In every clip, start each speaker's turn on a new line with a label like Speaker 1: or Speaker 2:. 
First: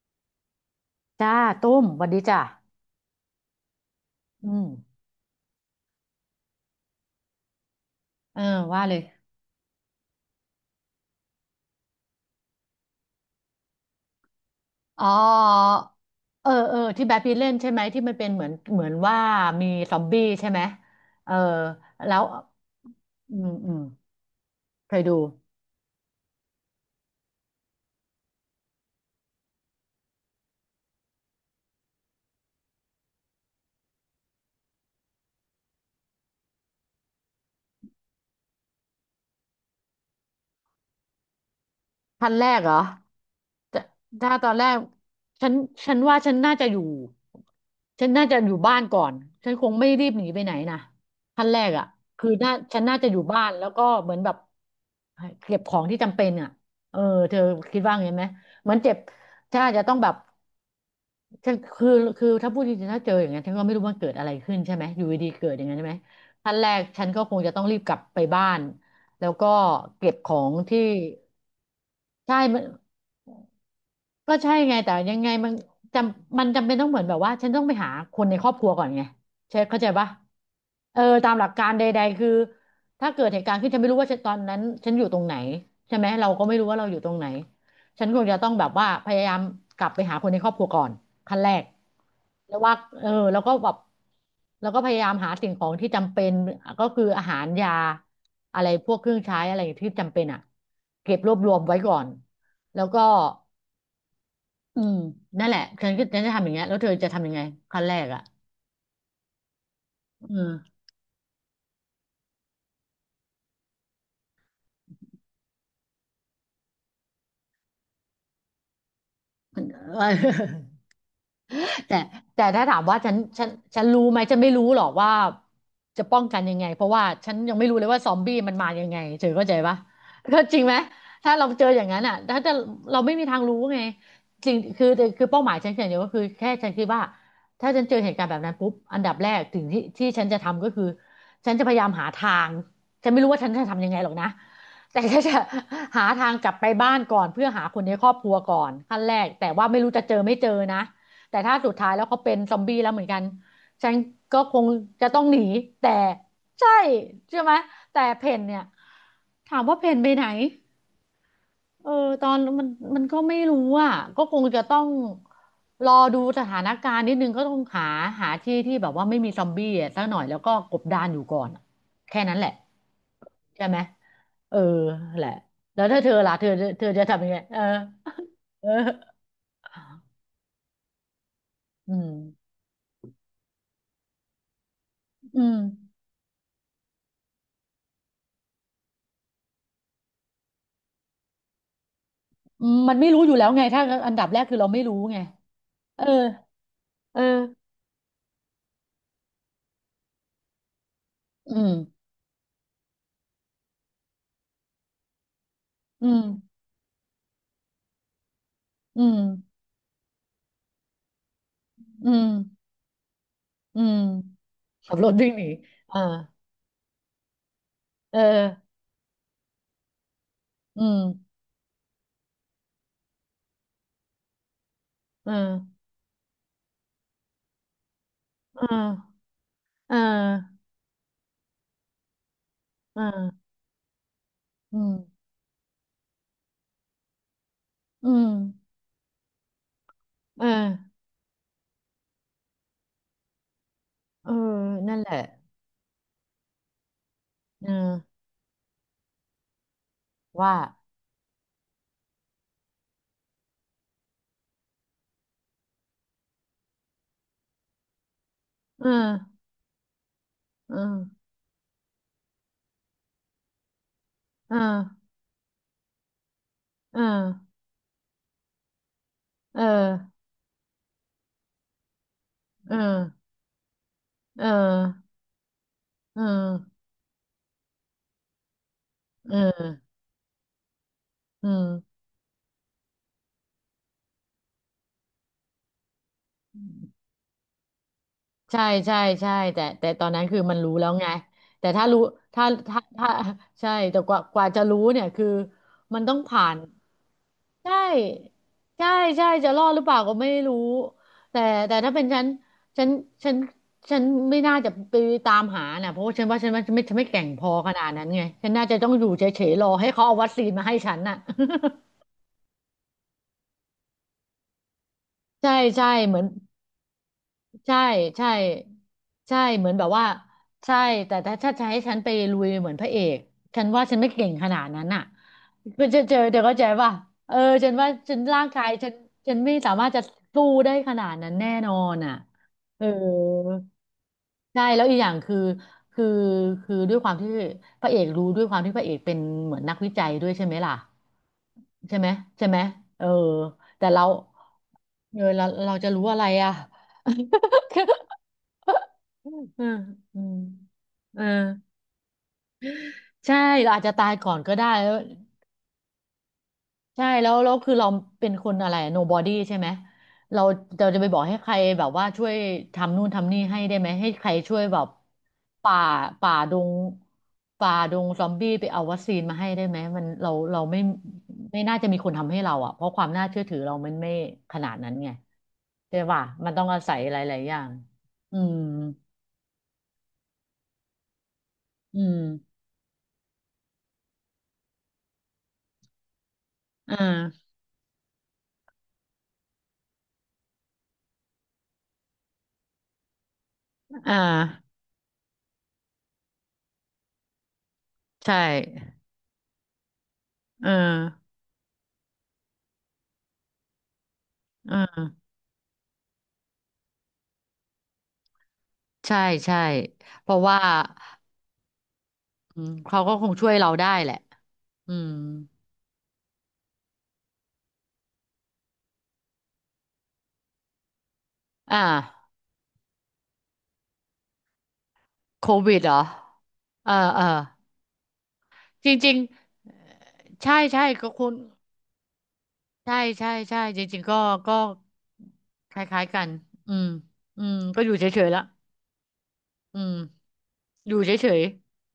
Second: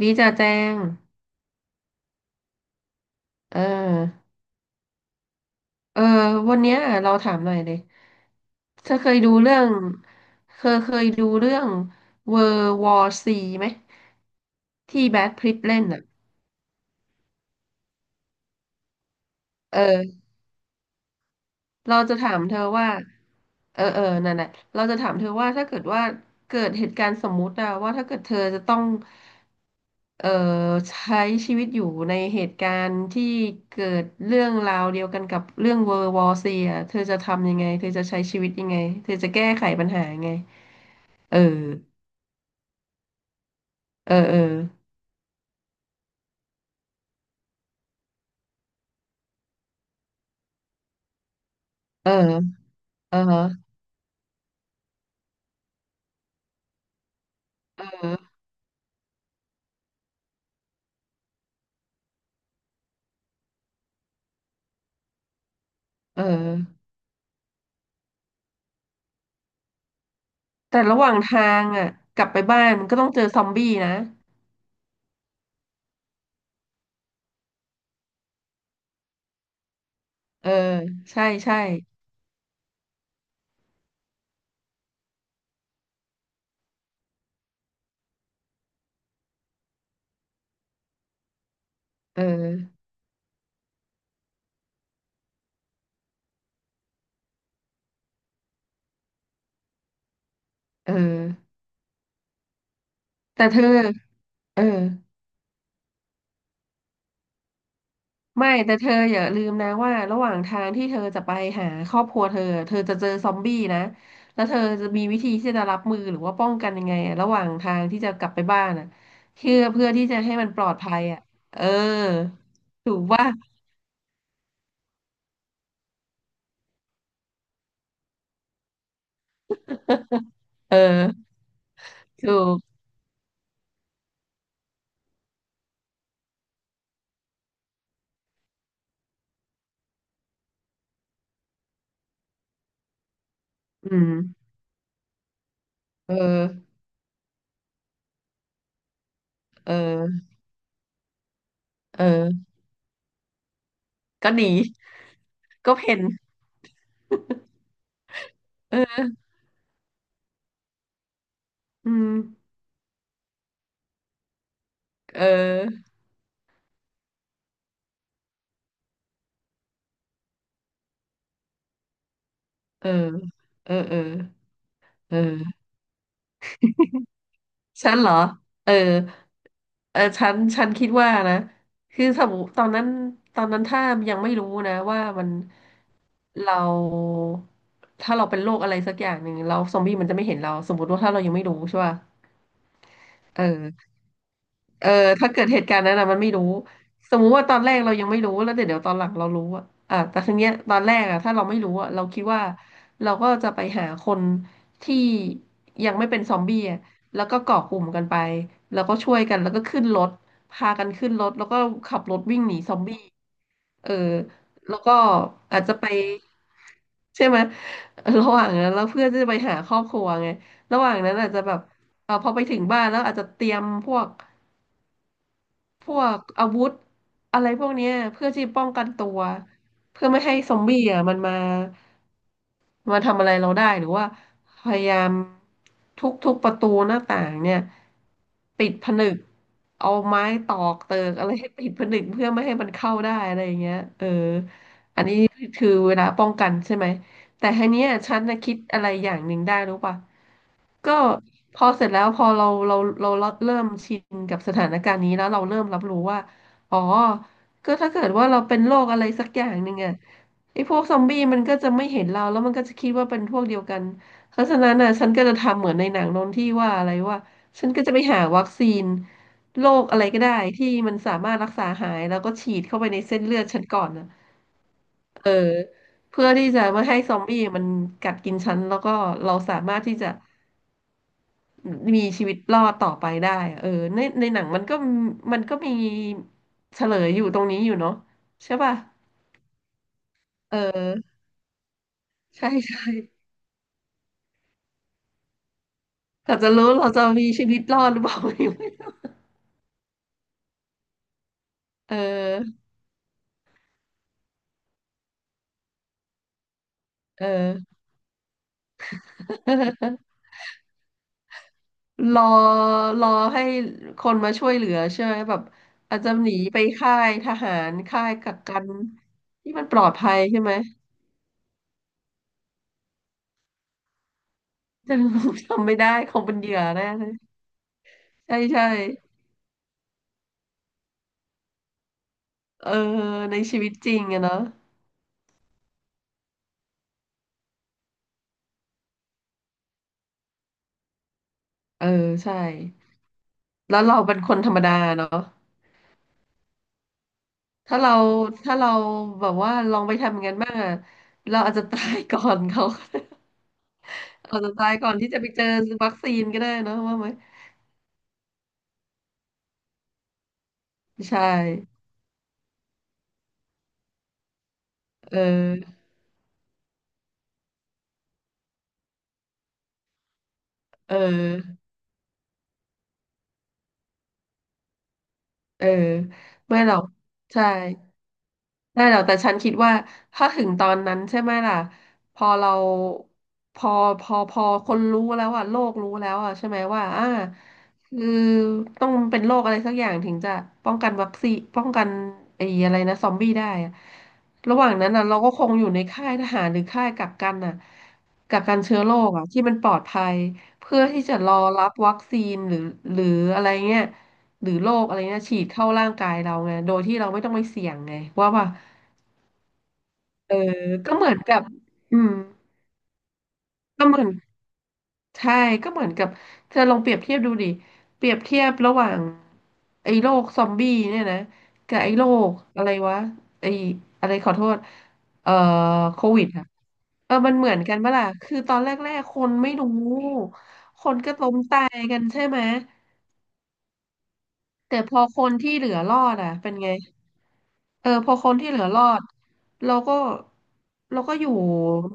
Speaker 1: ดีจ่าแจง
Speaker 2: จ้า ตุ้มสวันดีจ้า
Speaker 1: เออ
Speaker 2: อืม
Speaker 1: เออวันเนี้ยเราถามหน่อยเลย
Speaker 2: เออว่า
Speaker 1: เธ
Speaker 2: เล
Speaker 1: อ
Speaker 2: ย
Speaker 1: เคยดูเรื่องเคยดูเรื่อง World War C ไหม
Speaker 2: อ๋
Speaker 1: ที่
Speaker 2: อ
Speaker 1: แบทพิตต์เล่นอ่ะ
Speaker 2: เออ เออ ที่แบทพีทเล่นใช่ไหม ที่มันเป็นเหมือน เหมือนว่ามี
Speaker 1: เอ
Speaker 2: ซอมบี้
Speaker 1: อ
Speaker 2: ใช่ไหม เออ
Speaker 1: เรา
Speaker 2: แล้
Speaker 1: จะ
Speaker 2: ว
Speaker 1: ถามเธอว่า
Speaker 2: อืม อื
Speaker 1: เอ
Speaker 2: ม
Speaker 1: อเออนั่นแหละเรา
Speaker 2: เค
Speaker 1: จะ
Speaker 2: ย
Speaker 1: ถาม
Speaker 2: ดู
Speaker 1: เธอว่าถ้าเกิดว่าเกิดเหตุการณ์สมมุติอะว่าถ้าเกิดเธอจะต้องเอ่อใช้ชีวิตอยู่ในเหตุการณ์ที่เกิดเรื่องราวเดียวกันกับเรื่องเวอร์วอซีอะเธอจะทำยังไงเธอจะใช้ชีวิตยังไงเธอจะแก้ไขปัญหายังไงเออ
Speaker 2: พันแรกเหรอแต่
Speaker 1: เออ
Speaker 2: ถ้า
Speaker 1: เออ
Speaker 2: ตอนแรกฉันฉันว่าฉันน่าจะอยู่ฉันน่าจะอยู่บ้านก่อนฉันคงไม่รีบหนีไปไหนนะพันแรกอ่ะ
Speaker 1: เออ
Speaker 2: คือน่าฉันน่าจะอ
Speaker 1: เออ
Speaker 2: ยู่บ้านแล้วก็เหมือนแบบเก็บของที่จำเป็นอ่ะเออเธอคิด
Speaker 1: เ
Speaker 2: ว่าไงไหม
Speaker 1: ออ
Speaker 2: เหมือนเจ็บฉันอาจจะต้องแบบฉันคือคือถ้าพูดจริงๆถ้าเจออย่างนั้นฉันก็ไม่รู้ว่าเกิดอะไรขึ้นใช่ไหมอยู่ดีๆเกิดอย่างนั้นใช่ไหม
Speaker 1: เอ
Speaker 2: ขั้นแรก
Speaker 1: อ
Speaker 2: ฉันก็คงจะต้องรีบกลับไปบ้าน แล้วก็เก็บของที่
Speaker 1: แต่ระหว่างทางอ่ะกลับ
Speaker 2: ใช่
Speaker 1: ไป
Speaker 2: มั
Speaker 1: บ้า
Speaker 2: น
Speaker 1: นมันก็ต้องเจอซอมบี้นะ
Speaker 2: ก็ใช่ไงแต่ยังไงมันจำเป็นต้องเหมือนแบบว่าฉันต้องไปหาคนในครอบครัวก่อนไงใช่เข้าใจปะ
Speaker 1: เออ
Speaker 2: เออ
Speaker 1: ใช่
Speaker 2: ตามหลัก
Speaker 1: ใช่
Speaker 2: การใดๆคือถ้าเกิดเหตุการณ์ขึ้นฉันไม่รู้ว่าตอนนั้นฉันอยู่ตรงไหนใช่ไหมเราก็ไม่รู้ว่าเราอยู่ตรงไหนฉันคงจะต้องแบบว่าพยายามกลับไปหาคนในครอบครัวก่อนขั้นแรก
Speaker 1: เอ
Speaker 2: แล้วว่า
Speaker 1: อ
Speaker 2: เออแล้วก็แบบแล้วก็พยายามหาสิ่งของที่จำเป็นก็คืออาหารยาอะไรพวกเครื่องใช้อะไรที่จำเป็นอ่ะ
Speaker 1: เออ
Speaker 2: เก็บรวบรวมไว้ก่อนแล้วก็
Speaker 1: แต่เธอเออ
Speaker 2: อืมนั่นแหละฉันก็ฉันจะทำอย่างเงี้ยแล้วเธอจะทำยังไงขั้นแรกอ่ะ
Speaker 1: ไม่แต่เธออย่าลืมนะว่าระ
Speaker 2: อ
Speaker 1: หว่า
Speaker 2: อ
Speaker 1: ง
Speaker 2: ม
Speaker 1: ทางที่เธอจะไปหาครอบครัวเธอเธอจะเจอซอมบี้นะแล้วเธอจะมีวิธีที่จะรับมือหรือว่าป้องกันยังไงอะระหว่างทางที่จะกลับไปบ้านอ่ะเพื่อ
Speaker 2: มัน เอ
Speaker 1: เพื่อ
Speaker 2: อ
Speaker 1: ที่จะให้มันปลอดภัยอ่ะเออ
Speaker 2: แต่แต่ถ้าถาม
Speaker 1: ถู
Speaker 2: ว่า
Speaker 1: ก
Speaker 2: ฉัน
Speaker 1: ว่า
Speaker 2: ฉันฉันรู้ไหมฉันไม่รู้หรอกว่าจะป้องกันยังไงเพราะว่าฉันยังไม่รู้เลยว่าซอมบี้มันมายังไงเธอเข้าใจปะก็จริงไหม
Speaker 1: เออ
Speaker 2: ถ้าเราเจออย่างนั้นอ่ะ
Speaker 1: ถู
Speaker 2: ถ้าจะ
Speaker 1: ก
Speaker 2: เราไม่มีทางรู้ไงจริงคือคือเป้าหมายฉันอย่างเดียวก็คือแค่ฉันคิดว่าถ้าฉันเจอเหตุการณ์แบบนั้นปุ๊บอันดับแรกถึงที่ที่ฉันจะทำก็คือฉันจะพยายามหาทางฉันไม่รู้ว่าฉันจะทำยั
Speaker 1: อื
Speaker 2: งไงหรอ
Speaker 1: ม
Speaker 2: กนะแต่ก็จะหา
Speaker 1: เอ
Speaker 2: ทางกลับไป
Speaker 1: อ
Speaker 2: บ้านก่อนเพื่อหาคนในครอบครัวก่อนขั้นแรกแต่ว่า
Speaker 1: เ
Speaker 2: ไม่รู้จะเจอ
Speaker 1: ออ
Speaker 2: ไม่เจอนะ แต่ถ้าสุดท้าย
Speaker 1: เ
Speaker 2: แล้วเขาเป็น
Speaker 1: ออ
Speaker 2: ซอมบี้แล้วเหมือนกันฉัน
Speaker 1: ก็
Speaker 2: ก็
Speaker 1: หนี
Speaker 2: คงจะต้องหนี
Speaker 1: ก็
Speaker 2: แต่
Speaker 1: เพ่น
Speaker 2: ใช่ใช่ไหมแต่เพนเนี่ย
Speaker 1: เออ
Speaker 2: ถามว่าเพนไปไหนเอ
Speaker 1: อื
Speaker 2: อ
Speaker 1: ม
Speaker 2: ตอนมันมันก็ไม่รู้อ่ะก็คงจะต้อง
Speaker 1: เอ
Speaker 2: ร
Speaker 1: อ
Speaker 2: อดูสถานการณ์นิดนึงก็ต้องหาหาที่ที่แบบว่าไม่มีซอมบี้อะสักหน่อยแล้วก็กบดานอยู่ก่อนอะแค่นั้นแหละ
Speaker 1: เออ
Speaker 2: ใช่
Speaker 1: เอ
Speaker 2: ไห
Speaker 1: อ
Speaker 2: ม
Speaker 1: เออ
Speaker 2: เออ
Speaker 1: เอ
Speaker 2: แหละ
Speaker 1: อ
Speaker 2: แล้วถ้าเธอล่ะเธอจะทำยังไงเออ
Speaker 1: ฉันเหรอเออ
Speaker 2: เออ
Speaker 1: เออฉันคิดว่านะ
Speaker 2: อื
Speaker 1: คือ
Speaker 2: ม
Speaker 1: สมมติตอนนั้นตอนนั้นถ้ายังไม่รู้นะว่ามัน
Speaker 2: อืม
Speaker 1: เราถ้าเราเป็นโรคอะไรสักอย่างหนึ่งเราซอมบี้มันจะไม่เห็นเรา สมมติว่าถ้าเรายังไม่รู้ใช่ป่ะ
Speaker 2: อืมมันไม่รู้อยู่
Speaker 1: เอ
Speaker 2: แล้วไง
Speaker 1: อ
Speaker 2: ถ้าอันดับแรกคือเราไม่
Speaker 1: เออ
Speaker 2: รู้ไง
Speaker 1: ถ้าเกิดเหตุการณ์นั้น
Speaker 2: เออ
Speaker 1: อะมันไม่รู้ส
Speaker 2: เอ
Speaker 1: ม
Speaker 2: อ
Speaker 1: มุติว่าตอนแรกเรายังไม่รู้แล้วเดี๋ยวตอนหลังเรารู้อะอ่ะแต่ทีเนี้ยตอนแรกอะถ้าเรา
Speaker 2: อื
Speaker 1: ไม่
Speaker 2: ม
Speaker 1: รู้อะเราคิดว่าเราก็จะไปหาคนที่ยังไม่
Speaker 2: อื
Speaker 1: เป็
Speaker 2: ม
Speaker 1: นซอมบี้อะแล้วก็เกาะกลุ่มกันไปแล้วก็
Speaker 2: อื
Speaker 1: ช่
Speaker 2: ม
Speaker 1: วยกันแล้วก็ขึ้นรถพากันขึ้นรถแล้วก็ขับ
Speaker 2: อื
Speaker 1: รถ
Speaker 2: ม
Speaker 1: วิ่งหนีซอมบี้
Speaker 2: อื
Speaker 1: เออ
Speaker 2: ม
Speaker 1: แล้วก็
Speaker 2: ขับรถวิ่งหนี
Speaker 1: อาจจะไป
Speaker 2: อ่า
Speaker 1: ใช่ไหม
Speaker 2: เอ
Speaker 1: ระหว่า
Speaker 2: อ
Speaker 1: งนั้นแล้วเพื่อนจะไปหาครอบครัวไงระ
Speaker 2: อื
Speaker 1: หว่า
Speaker 2: ม
Speaker 1: งนั้นอาจจะแบบเออพอไปถึงบ้านแล้วอาจจะเตรียมพวก
Speaker 2: เออ
Speaker 1: พวกอาวุธอะไรพวกเนี้ยเพื่อที่
Speaker 2: เอ
Speaker 1: ป้องกันตัว
Speaker 2: อเอ
Speaker 1: เพื่อไม่ให้ซอ
Speaker 2: อ
Speaker 1: มบี้อ่ะมันมา
Speaker 2: เอ
Speaker 1: มาทำอะไร
Speaker 2: อ
Speaker 1: เราได้หรือว่าพ
Speaker 2: อื
Speaker 1: ยา
Speaker 2: ม
Speaker 1: ยามทุกประตูหน้าต่างเนี่ย
Speaker 2: อืม
Speaker 1: ติดผนึกเอาไม้
Speaker 2: เออ
Speaker 1: ตอกเติกอะไรให้ติดผนึกเพื่อไม่ให้มันเข้าได้อะไรอย่างเงี้ยเออ
Speaker 2: เออนั่น
Speaker 1: อัน
Speaker 2: แหละ
Speaker 1: นี้คือเวลาป้องกันใช่ไหม แต่ที
Speaker 2: เอ
Speaker 1: เนี้ยฉั
Speaker 2: อ
Speaker 1: นนะคิดอะไรอย่างหนึ่งได้รู้ป่ะ
Speaker 2: ว่า
Speaker 1: ก็พอเสร็จแล้วพอเราเราเริ่มชินกับสถานการณ์นี้แล้วเราเริ่มรับรู้ว่าอ๋อก็ถ้าเกิดว่าเราเป็นโร
Speaker 2: เอ
Speaker 1: คอะไรสัก
Speaker 2: อ
Speaker 1: อย่างหนึ่งอ่ะไอ้พ
Speaker 2: เอ
Speaker 1: ว
Speaker 2: อ
Speaker 1: กซอมบี้มันก็จะไม่เห็นเราแล้วมันก็จะคิดว่าเป็นพวกเดียวกันเพราะ
Speaker 2: เออ
Speaker 1: ฉะนั้นน่ะฉันก็จะทำเหมือนในหนังโน้นที่ว่าอะไร
Speaker 2: เ
Speaker 1: ว่าฉันก็จะไปหาวัคซีน
Speaker 2: อ
Speaker 1: โรคอะไร
Speaker 2: อ
Speaker 1: ก็ได้ที่มันสามารถรักษาหายแล้วก็ฉีด
Speaker 2: เออ
Speaker 1: เข้า
Speaker 2: เอ
Speaker 1: ไปใน
Speaker 2: อ
Speaker 1: เส้นเลือดฉันก่อนนะ
Speaker 2: เออ
Speaker 1: เออ
Speaker 2: เอ
Speaker 1: เพื่อที่จะไม่ให้ซอมบี้มันกัดกินฉันแล้วก็เราสามารถ
Speaker 2: อ
Speaker 1: ที่จะ
Speaker 2: เออ
Speaker 1: มีชีวิตรอดต่อไปได้อะเออในหนังมันก็มีเฉลยอยู่ตรงนี้อยู่เนาะใช่
Speaker 2: ใช่
Speaker 1: ป่ะ
Speaker 2: ใช่ใช่แต่แต่ตอนนั้นคือมั
Speaker 1: เอ
Speaker 2: นรู้แล้วไง
Speaker 1: อ
Speaker 2: แต่ถ้ารู้ถ้า
Speaker 1: ใช่
Speaker 2: ถ้า
Speaker 1: ใช่
Speaker 2: ถ้าใช่แต่กว่าจะรู้เนี่ยคือมันต้อง
Speaker 1: เรา
Speaker 2: ผ่า
Speaker 1: จะ
Speaker 2: น
Speaker 1: รู้เราจะมีชีวิต
Speaker 2: ใช
Speaker 1: รอดหรือเปล่า
Speaker 2: ่ใช่ใช่จะรอดหรือเปล่าก็ไม่รู้แต่แต่
Speaker 1: เ
Speaker 2: ถ้าเป็น
Speaker 1: ออ
Speaker 2: ฉันฉันฉันไม่น่าจะไปตามหาน่ะเพราะว่าฉันว่าไม่แกร่
Speaker 1: เอ
Speaker 2: งพอข
Speaker 1: อ
Speaker 2: นาดนั้นไงฉันน่าจะต้องอยู่เฉยๆรอให้เขาเอาวัคซีนมาให้ฉันน่ะ
Speaker 1: รอรอให้คนมาช่วยเหลือใช่ไหมแบ บ
Speaker 2: ใช่ใช่
Speaker 1: อาจจะ
Speaker 2: เหมือน
Speaker 1: หนีไปค่ายทหาร
Speaker 2: ใช่
Speaker 1: ค่าย
Speaker 2: ใช่
Speaker 1: กักกัน
Speaker 2: ใช่
Speaker 1: ที่มั
Speaker 2: เห
Speaker 1: น
Speaker 2: มือ
Speaker 1: ป
Speaker 2: น
Speaker 1: ล
Speaker 2: แบ
Speaker 1: อ
Speaker 2: บ
Speaker 1: ด
Speaker 2: ว่า
Speaker 1: ภัยใช่ไหม
Speaker 2: ใช่แต่ถ้าจะให้ฉันไปลุยเหมือนพระเอกฉันว่าฉันไม่เก่งขนาดนั้ น
Speaker 1: แต่
Speaker 2: น่ะ
Speaker 1: ผมจำไม่
Speaker 2: เพื่
Speaker 1: ได้
Speaker 2: อจะ
Speaker 1: ค
Speaker 2: เจอ
Speaker 1: งเป็น
Speaker 2: เดี๋ยว
Speaker 1: เหยื่
Speaker 2: เข้า
Speaker 1: อ
Speaker 2: ใจ
Speaker 1: แน่
Speaker 2: ป่ะ
Speaker 1: เลย
Speaker 2: เออฉันว่าฉัน
Speaker 1: ใช่
Speaker 2: ร่างกา
Speaker 1: ใช่
Speaker 2: ยฉันฉันไม่สามารถจะสู้ได้ขนาดนั้นแน่นอนอ่ะ
Speaker 1: เออ
Speaker 2: เออ
Speaker 1: ในชีวิตจริงอะเนาะ
Speaker 2: ใช่แล้วอีกอย่างคือคือคือด้วยความที่พระเอกรู้ด้วยความที่พระเอกเป็นเหมือนนักวิจัยด้วยใช่ไหมล่ะ
Speaker 1: เออ
Speaker 2: ใช่ไหม
Speaker 1: ใช่
Speaker 2: ใช่ไหมเออ
Speaker 1: แล้ว
Speaker 2: แต่
Speaker 1: เรา
Speaker 2: เรา
Speaker 1: เป็นคนธรรมดาเนาะ
Speaker 2: เออเราจะรู้อะไรอ่ะ
Speaker 1: ถ้าเราถ้าเรา แบ
Speaker 2: อื
Speaker 1: บ
Speaker 2: ม
Speaker 1: ว่าลองไปทำอ
Speaker 2: อื
Speaker 1: ย่าง
Speaker 2: ม
Speaker 1: นั้นบ้างอะ
Speaker 2: เออ
Speaker 1: เราอาจจะตายก่อนเขา
Speaker 2: ใช่เราอาจจะตายก่ อ
Speaker 1: อา
Speaker 2: น
Speaker 1: จจะ
Speaker 2: ก็ได้
Speaker 1: ตายก่
Speaker 2: แล้
Speaker 1: อ
Speaker 2: ว
Speaker 1: นที่จะไปเจอวัคซีนก็ได้เนาะว่า
Speaker 2: ใช่
Speaker 1: ไหม
Speaker 2: แล้วแล้วคือเราเป็นคนอะไร nobody ใช่ไหมเราเราจะไปบ
Speaker 1: ใช่
Speaker 2: อกให้ใครแบบว่าช่วยทำนู่นทำนี่ให้ได้ไหมให้ใครช่วยแบบ
Speaker 1: เอ
Speaker 2: ป่า
Speaker 1: อ
Speaker 2: ป่าดงป่าดงซอมบี้ไปเอาวัคซีนมาให้ได้ไหมมันเราเราไม่
Speaker 1: เอ
Speaker 2: ไม่
Speaker 1: อ
Speaker 2: น่าจะมีคนทำให้เราอ่ะเพราะความน่าเชื่อถือเรามันไม่ขนาดนั้นไง
Speaker 1: เออ
Speaker 2: ใช่ป่ะมัน
Speaker 1: ไม่
Speaker 2: ต้อง
Speaker 1: หรอ
Speaker 2: อา
Speaker 1: ก
Speaker 2: ศัยหลาย
Speaker 1: ใช่
Speaker 2: ๆอย่างอืม
Speaker 1: ได้แล้วแต่ฉันคิดว่าถ้าถึงตอนนั้นใช่ไหมล่ะ
Speaker 2: อื
Speaker 1: พ
Speaker 2: ม
Speaker 1: อเราพอพอคนรู้แล้วอ่ะโลกรู้แล้วอ่ะใช่ไหมว่า
Speaker 2: อ่
Speaker 1: อ่า
Speaker 2: า
Speaker 1: คือต้องเป็นโรคอะไรสักอย่างถึงจะป้องกันวัคซีนป้องกันไอ้อะไรนะซอมบี้ได้อะ
Speaker 2: อ่
Speaker 1: ระหว่าง
Speaker 2: า
Speaker 1: นั้นอ่ะเราก็คงอยู่ในค่ายทหารหรือค่ายกักกันอ่ะ
Speaker 2: ใช่
Speaker 1: กักกันเชื้อโรคอ่ะที่มันปลอดภัย
Speaker 2: เออ
Speaker 1: เพื่อที่จะรอรับวัคซีนหรือหรืออะไรเงี้ยหรือโร
Speaker 2: เ
Speaker 1: คอะไร
Speaker 2: ออ
Speaker 1: เงี้ยฉีดเข้าร่างกายเราไงโดยที่เราไม่ต้องไปเสี่ยงไงว่า
Speaker 2: ใช่ใช่เพ
Speaker 1: เออ
Speaker 2: ราะว่า
Speaker 1: ก็เหมือนกับอืม
Speaker 2: อืมเขาก็คงช่วยเรา
Speaker 1: ก็
Speaker 2: ได้
Speaker 1: เหมือ
Speaker 2: แห
Speaker 1: น
Speaker 2: ละอืม
Speaker 1: ใช่ก็เหมือนกับเธอลองเปรียบเทียบดูดิ เปรียบเทียบระหว่างไอ้โรคซอมบี้เนี่ยนะกับ
Speaker 2: อ่า
Speaker 1: ไอ้โรคอะไรวะไอ้อะไรขอโทษเอ่อ
Speaker 2: โควิดเหร
Speaker 1: โค
Speaker 2: อ
Speaker 1: วิดอะ
Speaker 2: เออ
Speaker 1: เออ
Speaker 2: เออ
Speaker 1: มันเหมือนกันปะล่ะคือตอนแร
Speaker 2: จ
Speaker 1: ก
Speaker 2: ริ
Speaker 1: ๆ ค
Speaker 2: ง
Speaker 1: นไม่
Speaker 2: ๆ
Speaker 1: รู้
Speaker 2: ใช่ใช่
Speaker 1: คน
Speaker 2: ก็
Speaker 1: ก็
Speaker 2: คุ
Speaker 1: ล้
Speaker 2: ณ
Speaker 1: มตายกันใช่ไหม
Speaker 2: ใช่ใช่ใช่จริงๆก็ก็
Speaker 1: แต่พอคนที่เหลื
Speaker 2: ค
Speaker 1: อร
Speaker 2: ล้าย
Speaker 1: อ
Speaker 2: ๆ
Speaker 1: ด
Speaker 2: กัน
Speaker 1: อ่ะเป็นไง
Speaker 2: อืมอืมก็อ
Speaker 1: เออ
Speaker 2: ยู่เฉ
Speaker 1: พอค
Speaker 2: ยๆ
Speaker 1: น
Speaker 2: ละ
Speaker 1: ที่เหลือรอดเรา
Speaker 2: อืม
Speaker 1: ก็
Speaker 2: อยู่
Speaker 1: เรา
Speaker 2: เฉ
Speaker 1: ก็อยู่
Speaker 2: ย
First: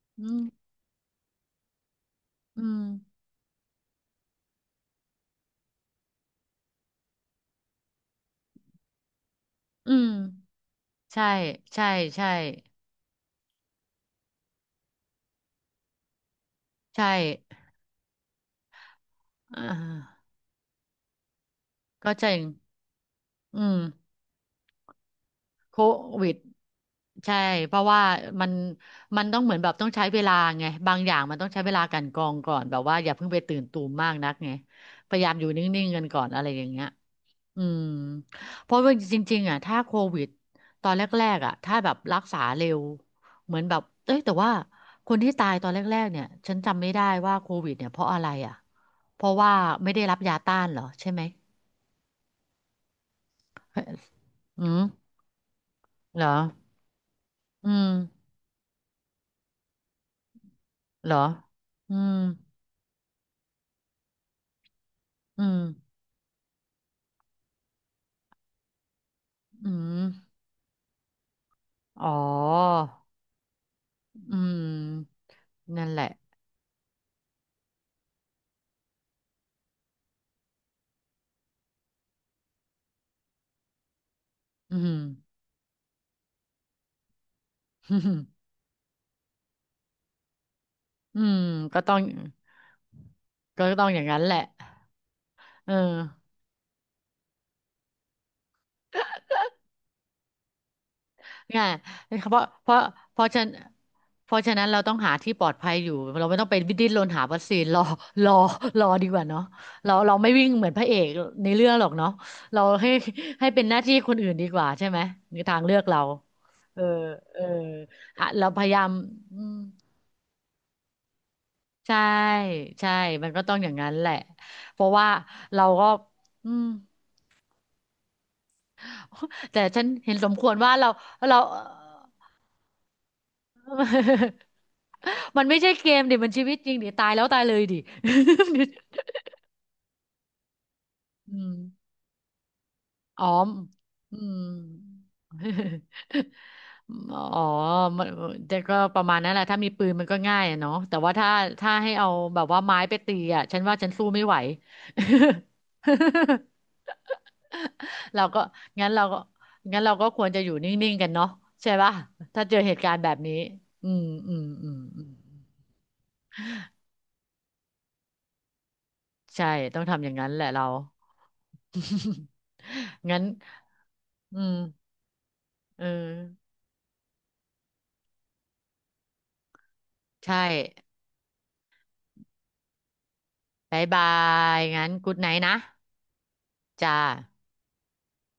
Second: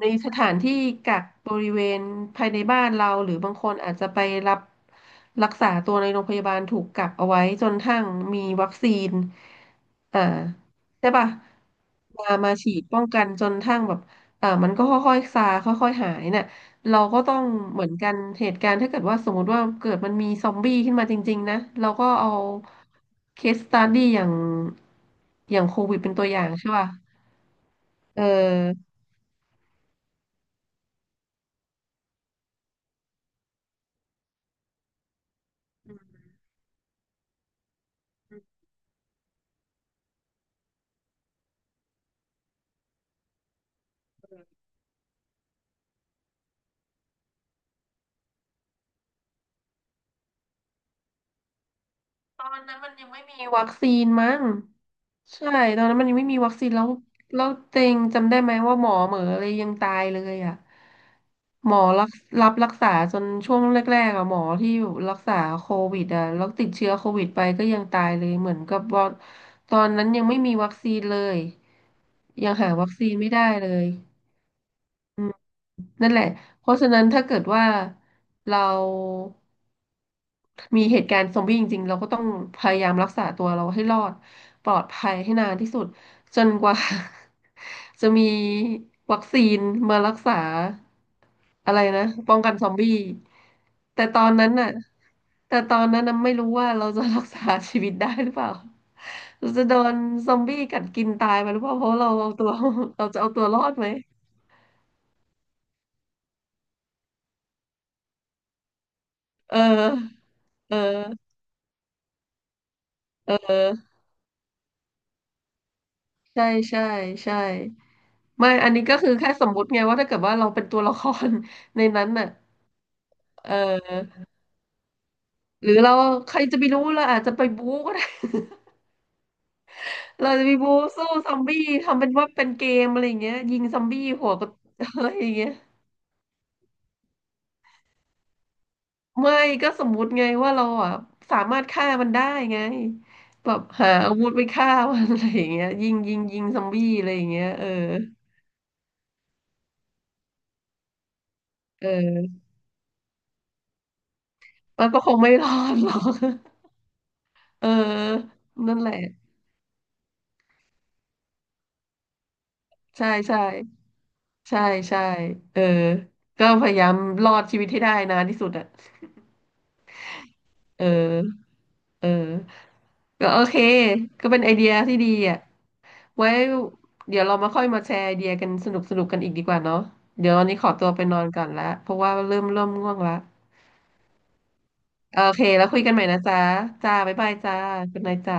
Speaker 1: ใน
Speaker 2: อื
Speaker 1: ส
Speaker 2: ม
Speaker 1: ถานที่กักบริเวณภายใน
Speaker 2: อื
Speaker 1: บ้า
Speaker 2: ม
Speaker 1: นเราหรือบางคนอาจจะไปรับรักษาตัวในโรงพยาบาลถูกกักเอาไว้จนทั้งมีวัคซีน
Speaker 2: อืม
Speaker 1: อ่าใช่
Speaker 2: ใช่
Speaker 1: ป่ะ
Speaker 2: ใช่ใช่
Speaker 1: มาฉีดป้องกันจนทั้งแบบเออมันก็ค่อยๆซาค่อยๆหายน่ะ เรา
Speaker 2: ใช่
Speaker 1: ก็ต้องเหมือนกันเหตุการณ์ถ้าเกิดว่าสมมติ
Speaker 2: อ่
Speaker 1: ว่าเกิดมัน
Speaker 2: า
Speaker 1: มีซอมบี้ขึ้นมาจริงๆนะเราก็
Speaker 2: ก็จ
Speaker 1: เอา
Speaker 2: ริง
Speaker 1: เคส
Speaker 2: อื
Speaker 1: ส
Speaker 2: ม
Speaker 1: ตัดดี้อย่างอย่าง
Speaker 2: โค
Speaker 1: โควิดเป็นตัว
Speaker 2: วิด
Speaker 1: อย่างใช่ป่ะ
Speaker 2: ใช่เพราะว่า
Speaker 1: เออ
Speaker 2: มันมันต้องเหมือนแบบต้องใช้เวลาไงบางอย่างมันต้องใช้เวลากลันกรองก่อนแบบว่าอย่าเพิ่งไปตื่นตูมมากนักไงพยายามอยู่นิ่งๆกันก่อนอะไรอย่างเงี้ยอืมเพราะว่าจริงๆอ่ะถ้าโควิดตอนแรกๆอ่ะถ้าแบบรักษาเร็วเหมือนแบบเอ้ยแต่ว่าคนที่ตายตอนแรกๆเนี่ยฉันจำไม่ได้ว่าโควิดเนี่ยเพราะอะไรอ่ะเพราะว่าไม่ได้รับยาต้านเหรอใช่ไหม
Speaker 1: ตอนนั้นมันยังไม่มีวัคซีนมั้ง
Speaker 2: อืม
Speaker 1: ใช่ตอนนั้นมันยัง
Speaker 2: เหร
Speaker 1: ไม่
Speaker 2: อ
Speaker 1: มีวัคซีนแล้วแล้ว
Speaker 2: อื
Speaker 1: เต็
Speaker 2: ม
Speaker 1: งจำได้ไหมว่าหมอเหมออะไรยังตายเลยอ่ะ
Speaker 2: เหรอ
Speaker 1: หมอ
Speaker 2: อื
Speaker 1: รัก
Speaker 2: ม
Speaker 1: รับรักษาจนช่วงแรกๆอ่ะหมอที่รักษา
Speaker 2: อืม
Speaker 1: โควิดอ่ะแล้วติดเชื้อโควิดไปก็ยังตายเลยเหมือนกับว่า
Speaker 2: อื
Speaker 1: ตอน
Speaker 2: ม
Speaker 1: นั้นยังไม่มีวัคซีนเลย
Speaker 2: อ๋อ
Speaker 1: ยังหาวัคซีนไม่ได้เลย
Speaker 2: อืม
Speaker 1: อื
Speaker 2: นั่นแห
Speaker 1: นั่
Speaker 2: ละ
Speaker 1: นแหละ เพราะฉะนั้นถ้าเกิดว่าเรามีเหตุการณ์ซอมบี้จริงๆเราก็ต้องพยายามรักษาตัวเราให้รอดปล
Speaker 2: อื
Speaker 1: อด
Speaker 2: ม
Speaker 1: ภัยให้นานที่สุดจนกว่า จะมี วัคซีนมารักษา
Speaker 2: อืม
Speaker 1: อะ
Speaker 2: ก็
Speaker 1: ไร
Speaker 2: ต้อง
Speaker 1: นะป้องกันซอมบี้
Speaker 2: ก็ต้องอย่า
Speaker 1: แต่
Speaker 2: ง
Speaker 1: ต
Speaker 2: นั้
Speaker 1: อ
Speaker 2: นแห
Speaker 1: น
Speaker 2: ละ
Speaker 1: นั้นน่ะแต่
Speaker 2: เอ
Speaker 1: ต
Speaker 2: อ
Speaker 1: อนนั้นน่ะไม่รู้ว่าเราจะรักษาชีวิตได้หรือเปล่าเราจะโดนซอมบี้กัดกินตายไปหรือ
Speaker 2: ง่า
Speaker 1: เป
Speaker 2: ย
Speaker 1: ล่าเพราะเรา
Speaker 2: เพ
Speaker 1: เอา
Speaker 2: ราะ
Speaker 1: ตัว
Speaker 2: เพราะ
Speaker 1: เรา
Speaker 2: เพ
Speaker 1: จะ
Speaker 2: ราะ
Speaker 1: เอา
Speaker 2: ฉะ
Speaker 1: ตั
Speaker 2: นั
Speaker 1: ว
Speaker 2: น
Speaker 1: รอดไหม
Speaker 2: เพราะฉะนั้นเราต้องหาที่ปลอดภัยอยู่เราไม่ต้องไปดิ้นรนหาวัคซีน รอรอดีกว่าเนาะ
Speaker 1: เออ
Speaker 2: เราไม่วิ่งเหมือ
Speaker 1: เอ
Speaker 2: นพระเอก
Speaker 1: อ
Speaker 2: ในเรื่องหรอกเนาะเราให้
Speaker 1: เอ
Speaker 2: ให้
Speaker 1: อ
Speaker 2: เป็นหน้าที่คนอื่นดีกว่าใช่ไหมในทางเลือกเรา
Speaker 1: ใช่
Speaker 2: เออ
Speaker 1: ใช่ใช่
Speaker 2: เอออ่ะเรา
Speaker 1: ไม่
Speaker 2: พ
Speaker 1: อั
Speaker 2: ยา
Speaker 1: น
Speaker 2: ยา
Speaker 1: นี้
Speaker 2: ม
Speaker 1: ก็คือแค่
Speaker 2: อื
Speaker 1: สม
Speaker 2: ม
Speaker 1: มุติไงว่าถ้าเกิดว่าเราเป็นตัวละคร ใน
Speaker 2: ใช่
Speaker 1: นั้นน่ะ
Speaker 2: ใช่ มันก็
Speaker 1: เ
Speaker 2: ต้องอย่างนั้นแหละ
Speaker 1: ออ
Speaker 2: เพราะว่าเรา
Speaker 1: หรือ
Speaker 2: ก็
Speaker 1: เราใคร
Speaker 2: อื
Speaker 1: จะ
Speaker 2: ม
Speaker 1: ไปรู้เราอาจจะไปบู๊ก็ได้
Speaker 2: แต่ฉันเห็น ส
Speaker 1: เรา
Speaker 2: มค
Speaker 1: จะ
Speaker 2: ว
Speaker 1: ไป
Speaker 2: รว่า
Speaker 1: บู๊
Speaker 2: เรา
Speaker 1: สู้ซอ
Speaker 2: เรา
Speaker 1: มบี้ทำเป็นว่าเป็นเกมอะไรอย่างเงี้ยยิงซอมบี้หัว ก็ อะไรอย่าง
Speaker 2: มัน
Speaker 1: เงี้ย
Speaker 2: ไม่ใช่เกมดิมันชีวิตจริงดิตายแล้วตายเลยดิ
Speaker 1: ไม่ก็สมมุติไงว่าเราอ่ะ
Speaker 2: อื
Speaker 1: สา
Speaker 2: ม
Speaker 1: มารถฆ่ามันได้ไง
Speaker 2: อ๋อ
Speaker 1: แบบหาอา
Speaker 2: อื
Speaker 1: วุธ
Speaker 2: ม
Speaker 1: ไปฆ่ามันอะไรอย่างเงี้ยยิงซอมบี้อะไร อย่าง
Speaker 2: อ๋อ
Speaker 1: เงี้ยเออ
Speaker 2: มันแต่ก็ประมาณนั้นแหละถ้ามีปืนมันก็ง่ายอะเนาะแต่ว่าถ้า
Speaker 1: เ
Speaker 2: ให้เอา
Speaker 1: ออ
Speaker 2: แบบว่าไม้ไปตีอ่ะฉันว่าฉันสู้ไม่ไหว
Speaker 1: มันก็คงไม่รอดหรอก เ
Speaker 2: เรา
Speaker 1: ออ
Speaker 2: ก็
Speaker 1: นั่นแห
Speaker 2: งั้น
Speaker 1: ละ
Speaker 2: เราก็งั้นเราก็ควรจะอยู่นิ่งๆกันเนาะใช่ป่ะถ้าเจอเหตุการณ์
Speaker 1: ใช่
Speaker 2: แบบนี้
Speaker 1: ใช่
Speaker 2: อืมอืม
Speaker 1: ใช่
Speaker 2: อืม
Speaker 1: ใช่
Speaker 2: อืม
Speaker 1: เออก็พยายามรอดชีวิตให้ได้นานที่สุดอ่ะ
Speaker 2: ใช่ต้องทำอย่างนั้นแหละเรา
Speaker 1: เออเออ
Speaker 2: งั้น
Speaker 1: ก็โอเคก็
Speaker 2: อื
Speaker 1: เป็นไอเดีย
Speaker 2: ม
Speaker 1: ที่ดีอ่ะ
Speaker 2: เออ
Speaker 1: ไว้เดี๋ยวเรามาค่อยมาแชร์ไอเดียกันสนุกสนุกกันอีกดีกว่าเนาะเดี๋ยว
Speaker 2: ใช่
Speaker 1: วันนี้ขอตัวไปนอนก่อนละเพราะว่าเริ่มง่วงละ
Speaker 2: บ๊ายบายงั้นกูด
Speaker 1: โอ
Speaker 2: ไนท์
Speaker 1: เค
Speaker 2: นะ
Speaker 1: แล้วคุยกันใหม่นะจ๊ะ
Speaker 2: จ้า
Speaker 1: จ้าบ๊ายบายจ้าคุณนายจ้า